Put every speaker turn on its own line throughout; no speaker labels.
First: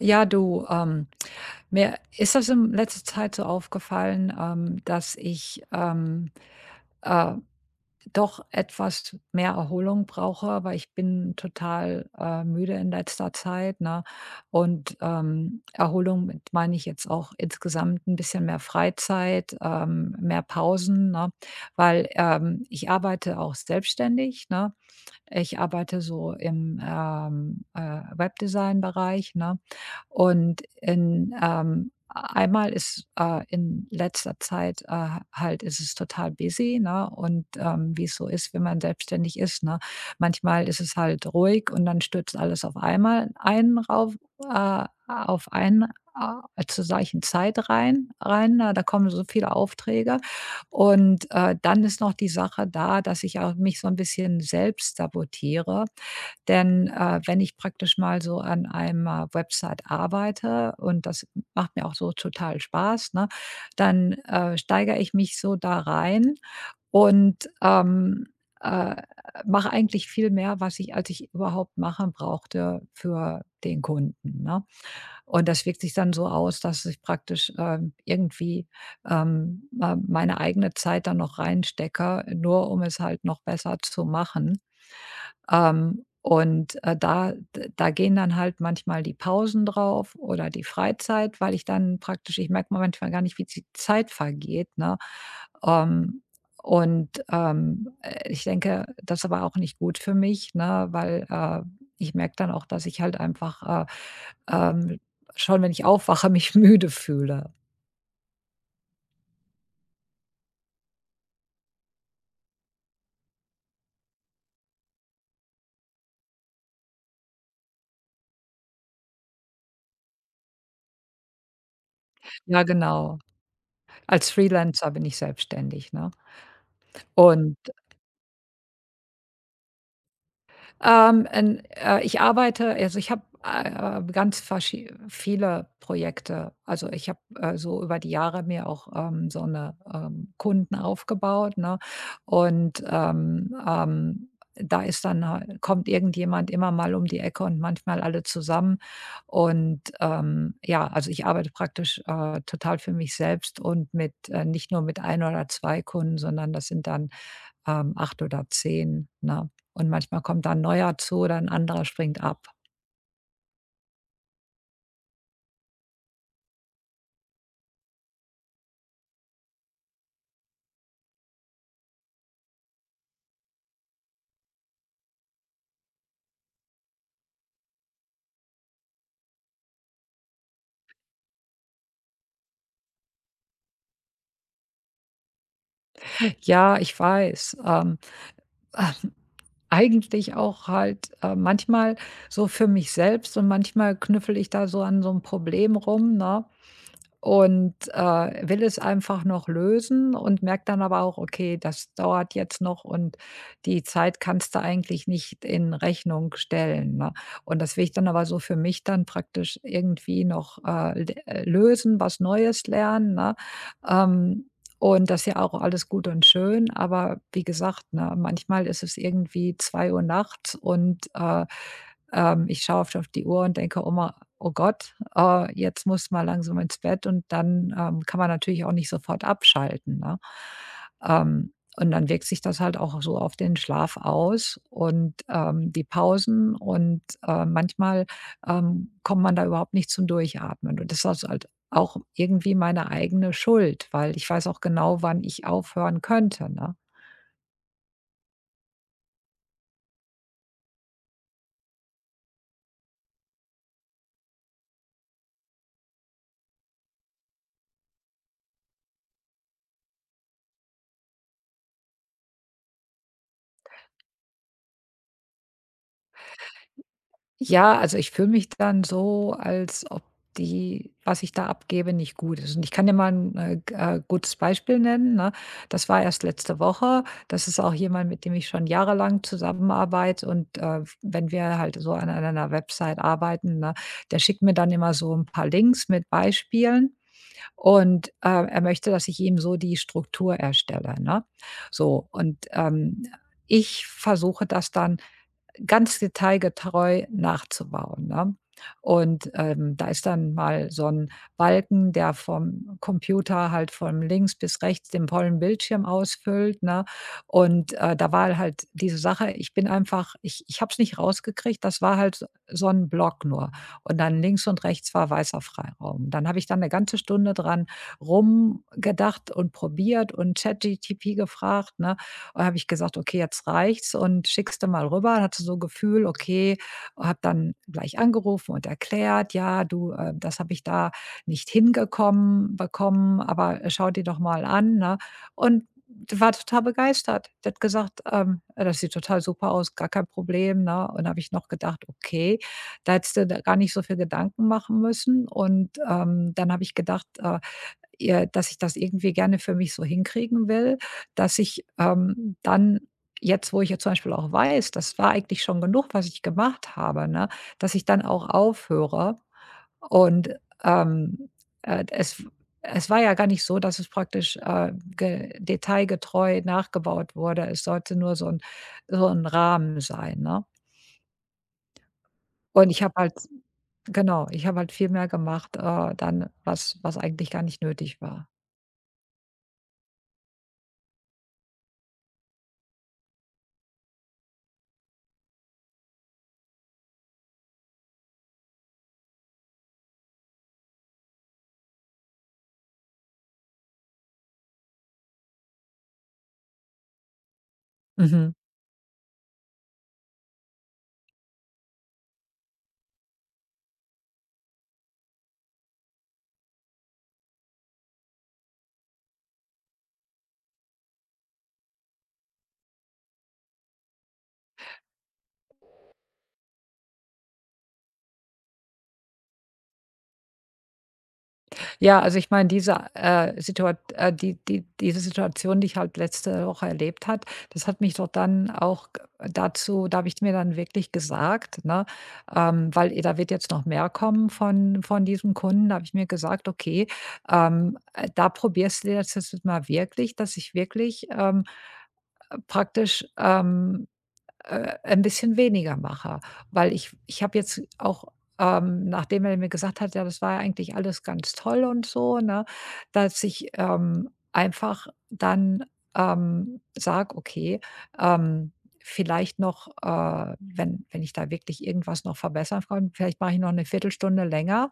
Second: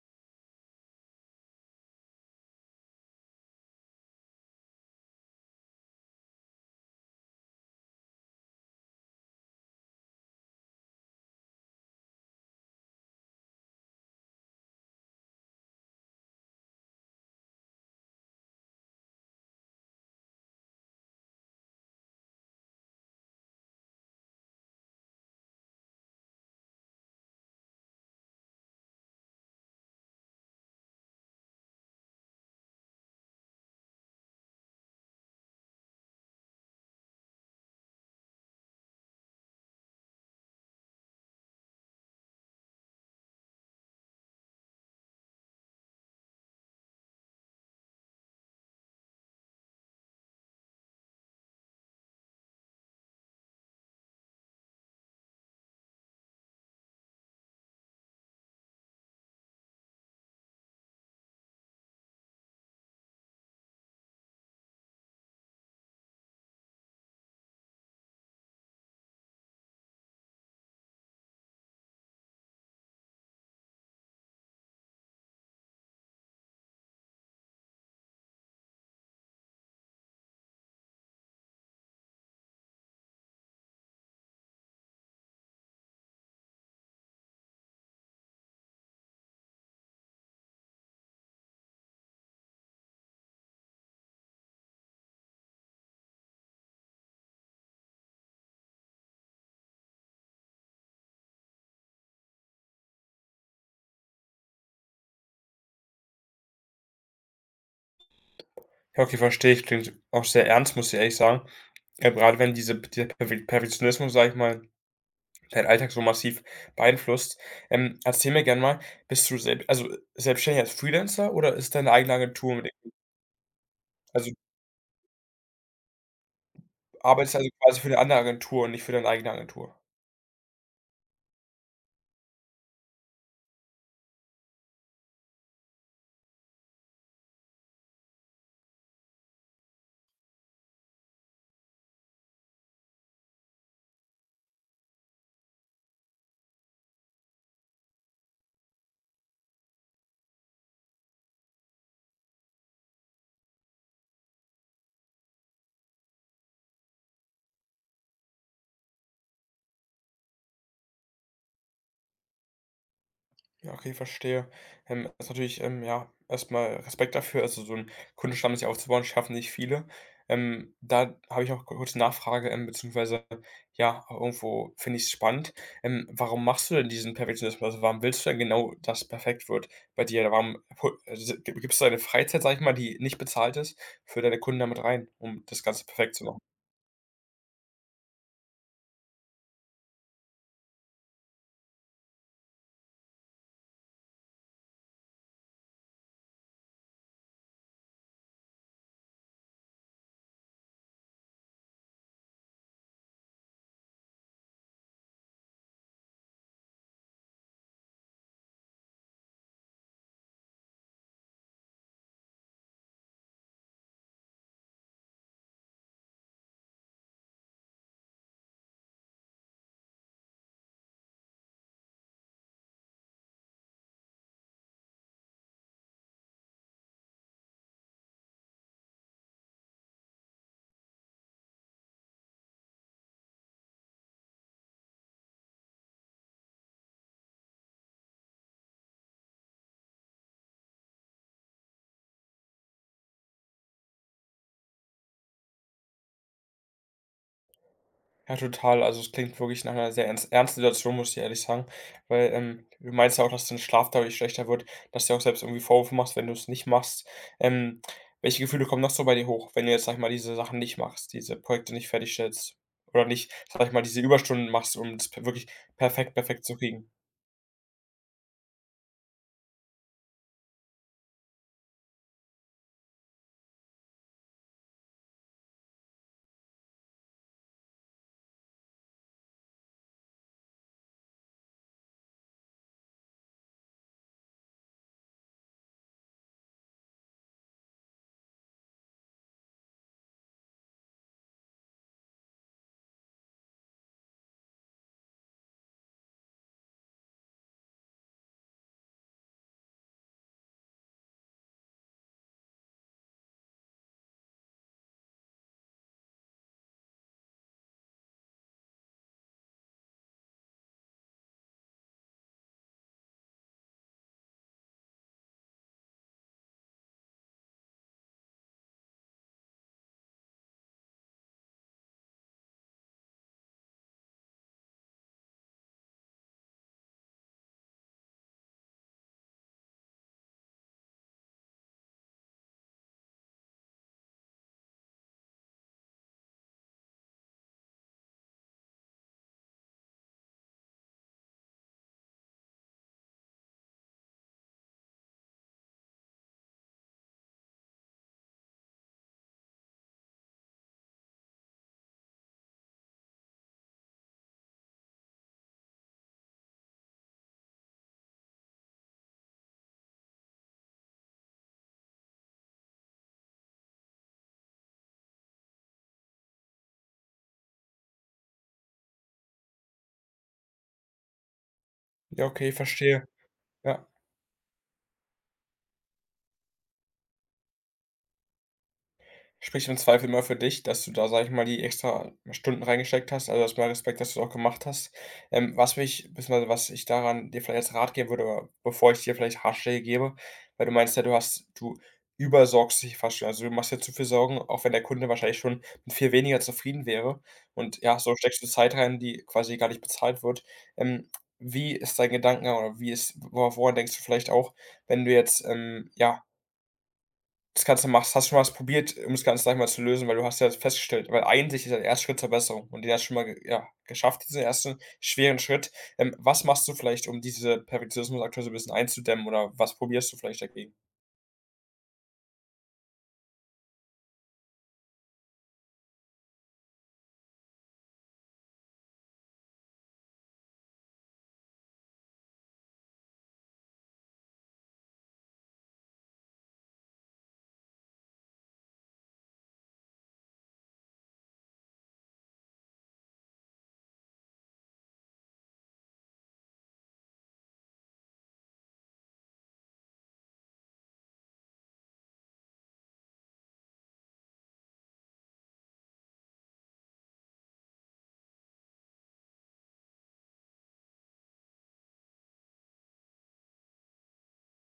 Ja, du, mir ist das in letzter Zeit so aufgefallen, dass ich äh, doch etwas mehr Erholung brauche, weil ich bin total müde in letzter Zeit, ne? Und Erholung mit meine ich jetzt auch insgesamt ein bisschen mehr Freizeit, mehr Pausen, ne? Weil ich arbeite auch selbstständig, ne? Ich arbeite so im, Webdesign-Bereich, ne? Und einmal ist, in letzter Zeit, halt ist es total busy, ne? Und, wie es so ist, wenn man selbstständig ist, ne? Manchmal ist es halt ruhig und dann stürzt alles auf einmal einen rauf auf einen, zur gleichen Zeit rein. Na, da kommen so viele Aufträge. Und, dann ist noch die Sache da, dass ich auch mich so ein bisschen selbst sabotiere, denn, wenn ich praktisch mal so an einer Website arbeite und das macht mir auch so total Spaß, ne, dann, steigere ich mich so da rein und, äh, mache eigentlich viel mehr, was ich als ich überhaupt machen brauchte für den Kunden, ne? Und das wirkt sich dann so aus, dass ich praktisch, irgendwie, ma meine eigene Zeit dann noch reinstecke, nur um es halt noch besser zu machen. Und, da gehen dann halt manchmal die Pausen drauf oder die Freizeit, weil ich dann praktisch ich merke manchmal gar nicht, wie die Zeit vergeht, ne? Ähm, und, ich denke, das ist aber auch nicht gut für mich, ne, weil, ich merke dann auch, dass ich halt einfach, ähm, schon, wenn ich aufwache, mich müde fühle.
Ja, okay, verstehe ich. Klingt auch sehr ernst, muss ich ehrlich sagen. Grade wenn diese dieser Perfe Perfektionismus, sage ich mal, deinen Alltag so massiv beeinflusst. Erzähl mir gerne mal, bist du selbst, also, selbstständig als Freelancer oder ist deine eigene Agentur
Ja,
mit
genau.
also,
Als Freelancer bin ich selbstständig, ne?
arbeitest du also
Und.
quasi für eine andere Agentur und nicht für deine eigene Agentur?
Ich arbeite also, ich habe, ganz verschie viele Projekte. Also, ich habe, so über die Jahre mir auch, so eine Kunden aufgebaut, ne? Und, da ist dann halt kommt irgendjemand immer mal um die Ecke und manchmal alle zusammen. Und, ja, also, ich arbeite praktisch, total für mich selbst und mit nicht nur mit ein oder 2 Kunden, sondern das sind dann 8 oder 10, ne? Und manchmal kommt da 'n neuer zu oder ein anderer springt ab.
Ja, okay, verstehe. Ist natürlich, ja, erstmal Respekt dafür. Also, so 'n Kundenstamm sich aufzubauen, schaffen nicht viele. Da habe ich auch kurze Nachfrage, beziehungsweise, ja, irgendwo finde ich es spannend. Warum machst du denn diesen Perfektionismus? Also, warum willst du denn genau, dass perfekt wird bei dir? Warum pu s gib gibst du deine Freizeit, sage ich mal, die nicht bezahlt ist, für deine Kunden damit rein, um das Ganze perfekt zu machen?
Ja, ich weiß, eigentlich auch halt, manchmal so für mich selbst und manchmal knüffel ich da so an so einem Problem rum, ne? Und, will es einfach noch lösen und merkt dann aber auch: „Okay, das dauert jetzt noch und die Zeit kannst du eigentlich nicht in Rechnung stellen“, ne? Und das will ich dann aber so für mich dann praktisch irgendwie noch, d lösen, was Neues lernen, ne? Ähm, und das ist ja auch alles gut und schön, aber wie gesagt, ne, manchmal ist es irgendwie 2 Uhr nachts und, ich schaue oft auf die Uhr und denke: „Oh ma Oh Gott, jetzt muss mal langsam ins Bett und dann, kann man natürlich auch nicht sofort abschalten, ne? Ähm, und dann wirkt sich das halt auch so auf den Schlaf aus und, die Pausen und, manchmal, kommt man da überhaupt nicht zum Durchatmen. Und das ist halt auch irgendwie meine eigene Schuld, weil ich weiß auch genau, wann ich aufhören könnte, ne?
Ja, total. Also, es klingt wirklich nach einer sehr ernst ernsten Situation, muss ich ehrlich sagen, weil, du meinst ja auch, dass dein Schlaf dadurch schlechter wird, dass du dir auch selbst irgendwie Vorwürfe machst, wenn du es nicht machst. Ähm, Welche Gefühle kommen noch so bei dir hoch, wenn du jetzt, sag ich mal, diese Sachen nicht machst, diese Projekte nicht fertigstellst oder nicht, sag ich mal, diese Überstunden machst, um es p wirklich perfekt zu kriegen?
Ja, also ich fühle mich dann so, als ob die was ich da abgebe, nicht gut ist. Und ich kann dir mal ein g gutes Beispiel nennen, ne? Das war erst letzte Woche. Das ist auch jemand, mit dem ich schon jahrelang zusammenarbeite und, wenn wir halt so an einer Website arbeiten, ne, der schickt mir dann immer so ein paar Links mit Beispielen und, er möchte, dass ich ihm so die Struktur erstelle, ne? So und, ich versuche das dann ganz detailgetreu nachzubauen, ne? Und, da ist dann mal so ein Balken, der vom Computer halt von links bis rechts den vollen Bildschirm ausfüllt, ne? Und, da war halt diese Sache, ich bin einfach ich habe es nicht rausgekriegt, das war halt so 'n Block nur. Und dann links und rechts war weißer Freiraum. Dann habe ich dann eine ganze Stunde dran rumgedacht und probiert und ChatGTP gefragt, ne? Und habe ich gesagt: „Okay, jetzt reicht's und schickst du mal rüber.“ Und hatte so 'n Gefühl, okay, habe dann gleich angerufen und erklärt: „Ja, du, das habe ich da nicht hingekommen bekommen, aber schau dir doch mal an“, ne? Und die war total begeistert. Die hat gesagt: „Das sieht total super aus, gar kein Problem“, ne? Und habe ich noch gedacht: „Okay, da hättest du da gar nicht so viel Gedanken machen müssen.“ Und, dann habe ich gedacht, dass ich das irgendwie gerne für mich so hinkriegen will, dass ich, dann jetzt, wo ich ja zum Beispiel auch weiß, das war eigentlich schon genug, was ich gemacht habe, ne, dass ich dann auch aufhöre und, ähm, äh, es es war ja gar nicht so, dass es praktisch, ge detailgetreu nachgebaut wurde. Es sollte nur so ein Rahmen sein, ne?
Ja, okay,
Und ich habe
verstehe.
halt
Ja.
genau, ich habe halt viel mehr gemacht, dann, was eigentlich gar nicht nötig war.
Spricht im Zweifel immer für dich, dass du da, sage ich mal, die extra Stunden reingesteckt hast. Also, erst mal Respekt, dass du's auch gemacht hast. Was mich beziehungsweise was ich daran dir vielleicht als Rat geben würde, bevor ich dir vielleicht Ratschläge gebe, weil du meinst ja, du übersorgst dich fast schon. Also, du machst dir zu viel Sorgen, auch wenn der Kunde wahrscheinlich schon mit viel weniger zufrieden wäre. Und ja, so
Mhm.
steckst du Zeit rein, die quasi gar nicht bezahlt wird. Ähm, Wie ist dein Gedankengang oder wie ist wo woran denkst du vielleicht auch, wenn du jetzt, ja, das Ganze machst. Hast du schon mal was probiert, um das Ganze, sage ich mal, zu lösen? Weil du hast ja festgestellt weil eigentlich ist ja der erste Schritt zur Besserung und den hast du schon mal ge ja, geschafft, diesen ersten schweren Schritt. Was machst du vielleicht, um diese Perfektionismus aktuell so ein bisschen einzudämmen oder was probierst du vielleicht dagegen?
Ja, also ich meine, diese Situation, die ich halt letzte Woche erlebt hat, das hat mich doch dann auch g dazu, da habe ich mir dann wirklich gesagt, ne, weil, da wird jetzt noch mehr kommen von diesem Kunden, da habe ich mir gesagt: „Okay, da probierst du jetzt das jetzt mal wirklich, dass ich wirklich, praktisch“ ein bisschen weniger mache. Weil ich habe jetzt auch, nachdem er mir gesagt hat: „Ja, das war ja eigentlich alles ganz toll und so“, ne, dass ich, einfach dann, sage: „Okay, ähm, vielleicht noch, wenn ich da wirklich irgendwas noch verbessern kann, vielleicht mache ich noch eine Viertelstunde länger,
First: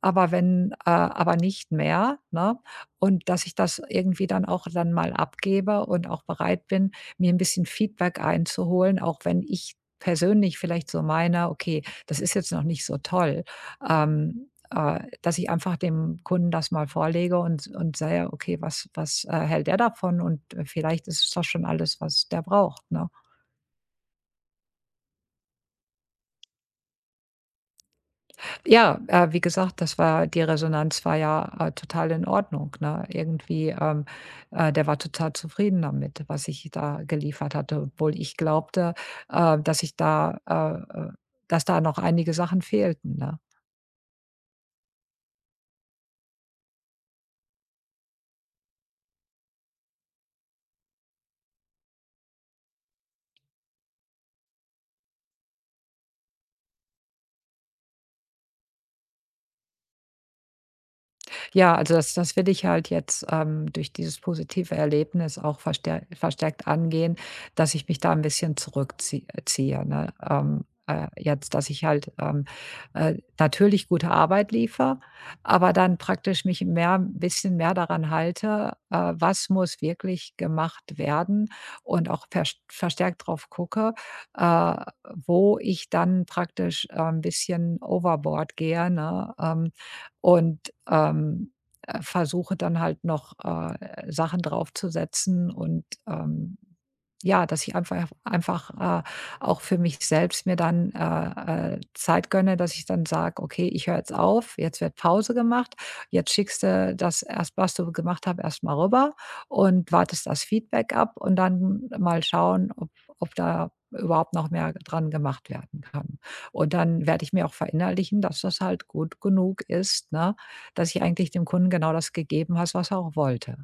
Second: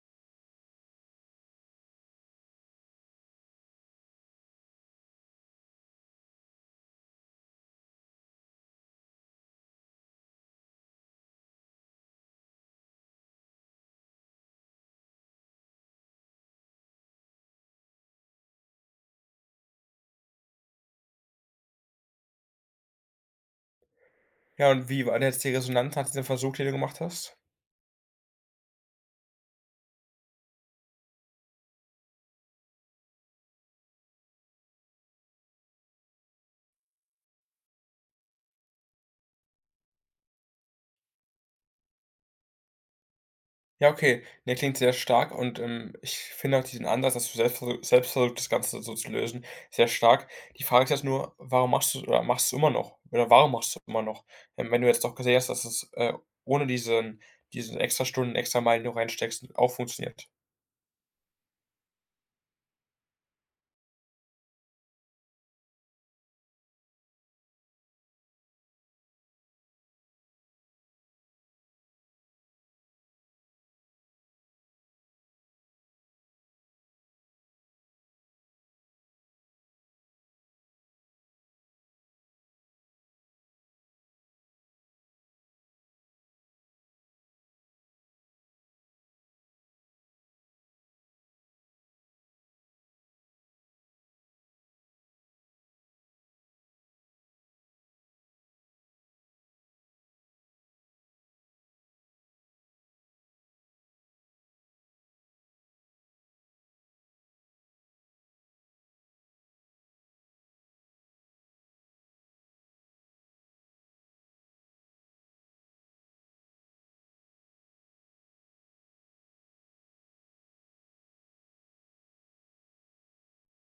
aber wenn aber nicht mehr“, ne? Und dass ich das irgendwie dann auch dann mal abgebe und auch bereit bin mir ein bisschen Feedback einzuholen, auch wenn ich persönlich vielleicht so meine: „Okay, das ist jetzt noch nicht so toll.“ Dass ich einfach dem Kunden das mal vorlege und sage: „Okay, hält der davon?“ Und vielleicht ist das schon alles, was der braucht, ne?
Ja, und wie war denn jetzt die Resonanz nach diesem Versuch, den du gemacht hast?
Ja, wie gesagt, das war die Resonanz war ja, total in Ordnung, ne? Irgendwie, der war total zufrieden damit, was ich da geliefert hatte, obwohl ich glaubte, äh, dass ich da, äh, äh dass da noch einige Sachen fehlten, ne?
Ja, okay. Ne, klingt sehr stark und, ich finde auch diesen Ansatz, dass du selbst versu selbst versuchst, das Ganze so zu lösen, sehr stark. Die Frage ist jetzt nur, warum machst du oder machst du immer noch? Oder warum machst du immer noch? Wenn du jetzt doch gesehen hast, dass es, ohne diese Extrastunden, Extrameilen, die du reinsteckst, auch funktioniert.
Ja, also das will ich halt jetzt, durch dieses positive Erlebnis auch verstärkt angehen, dass ich mich da ein bisschen zurückziehe, ne? Jetzt, dass ich halt, natürlich gute Arbeit liefere, aber dann praktisch mich mehr ein bisschen mehr daran halte, was muss wirklich gemacht werden und auch verstärkt drauf gucke, äh, wo ich dann praktisch, 'n bisschen overboard gehe, ne? Und, ähm, versuche dann halt noch, Sachen draufzusetzen und, ja, dass ich einfach, auch für mich selbst mir dann, Zeit gönne, dass ich dann sage: „Okay, ich höre jetzt auf, jetzt wird Pause gemacht. Jetzt schickst du das, erst was du gemacht hast, erst mal rüber und wartest das Feedback ab und dann mal schauen, ob da überhaupt noch mehr dran gemacht werden kann.“ Und dann werde ich mir auch verinnerlichen, dass das halt gut genug ist, ne, dass ich eigentlich dem Kunden genau das gegeben habe, was er auch wollte.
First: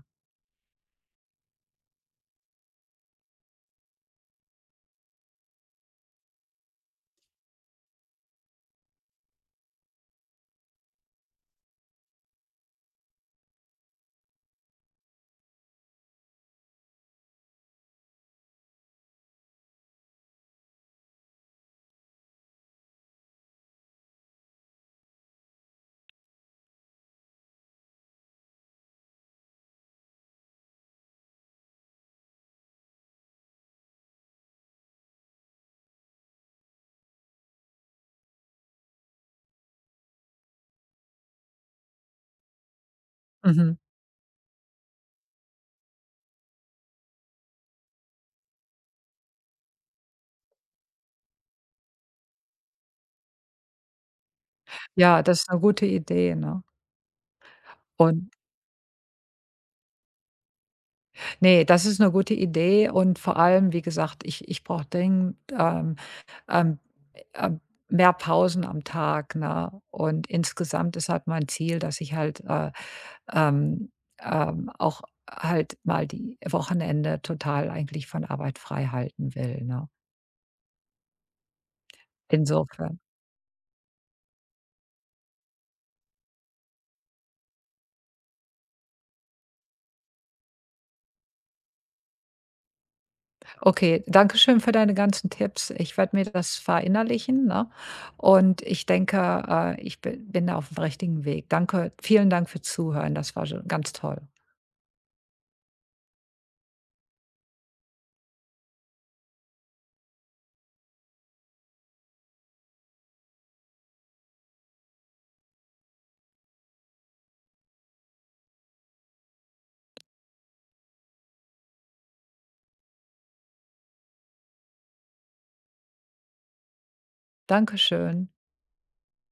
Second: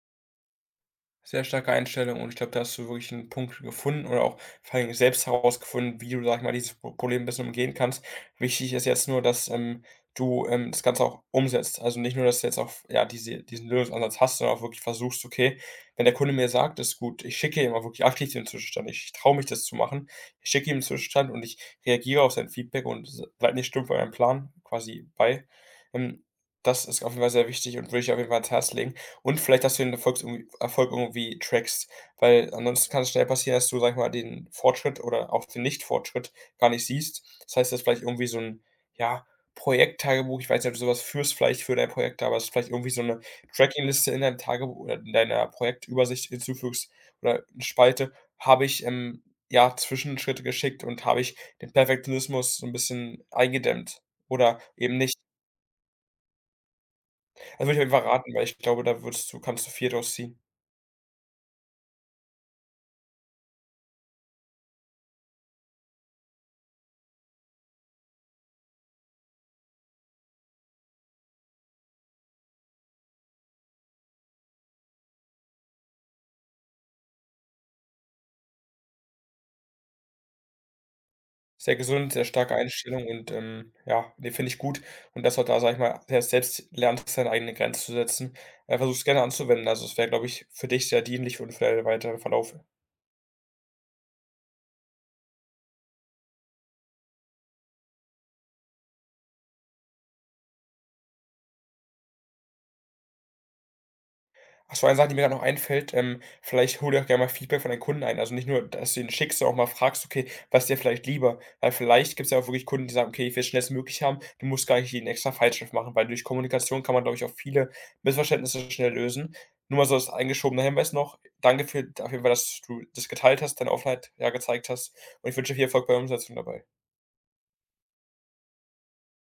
Sehr starke Einstellung und ich glaube, da hast du wirklich einen Punkt gefunden oder auch vor allen Dingen selbst herausgefunden, wie du, sag ich mal, dieses Problem 'n bisschen umgehen kannst. Wichtig ist jetzt nur, dass, du, das Ganze auch umsetzt. Also, nicht nur, dass du jetzt auch ja, diesen Lösungsansatz hast, sondern auch wirklich versuchst: „Okay, wenn der Kunde mir sagt, ist gut, ich schicke ihm auch wirklich aktiv den Zwischenstand. Ich traue mich, das zu machen. Ich schicke ihm den Zwischenstand und ich reagiere auf sein Feedback und s bleibe nicht stumpf bei meinem Plan quasi bei.“ Ähm, Das ist auf jeden Fall sehr wichtig und würde ich auf jeden Fall ans Herz legen. Und vielleicht, dass du den Erfolgs irgendwie Erfolg irgendwie trackst, weil ansonsten kann es schnell passieren, dass du, sag ich mal, den Fortschritt oder auch den Nicht-Fortschritt gar nicht siehst. Das heißt, dass vielleicht irgendwie so ein ja, Projekttagebuch ich weiß nicht, ob du so führst vielleicht für dein Projekt aber dass du vielleicht irgendwie so eine
Mhm.
Tracking-Liste in deinem Tagebuch oder in deiner Projektübersicht hinzufügst oder eine Spalte: „Habe ich, ja, Zwischenschritte geschickt und habe ich den Perfektionismus so ein bisschen eingedämmt oder eben nicht?“
Ja, das ist eine gute Idee, ne?
Also, würde ich auf jeden Fall
Und.
raten, weil ich glaube, da würdest du kannst du viel draus ziehen.
Ne, das ist eine gute Idee und vor allem, wie gesagt, ich brauche dringend, ähm, ähm, mehr Pausen am Tag, ne? Und insgesamt ist halt mein Ziel, dass ich halt, ähm, auch halt mal die Wochenende total eigentlich von Arbeit frei halten will, ne?
Sehr gesund, sehr starke
Insofern.
Einstellung und, ja, ne, finde ich gut. Und dass du halt da, sage ich mal, sehr selbst lernst, deine eigenen Grenzen zu setzen. Versuch's gerne anzuwenden. Also, es wäre, glaube ich, für dich sehr dienlich und für deinen weiteren Verlauf.
Okay, danke schön für deine ganzen Tipps. Ich werde mir das verinnerlichen, ne? Und ich denke, ich bi bin da auf dem richtigen Weg. Danke Vielen Dank für Zuhören. Das war so ganz toll.
Ach so, eine Sache, die mir gerade noch einfällt, vielleicht hol dir auch gerne mal Feedback von deinen Kunden ein. Also nicht nur, dass du ihn schickst, sondern auch mal fragst: „Okay, was ist dir vielleicht lieber?“ Weil vielleicht gibt es ja auch wirklich Kunden, die sagen: „Okay, ich will's schnellstmöglich haben.“ Du musst gar nicht jeden extra Feinschliff machen, weil durch Kommunikation kann man, glaube ich, auch viele Missverständnisse schnell lösen. Nur mal so als eingeschobener Hinweis noch: Danke für auf jeden Fall, dass du das geteilt hast, deine Offenheit, ja, gezeigt hast und ich wünsche dir viel Erfolg bei der Umsetzung dabei.
Dankeschön.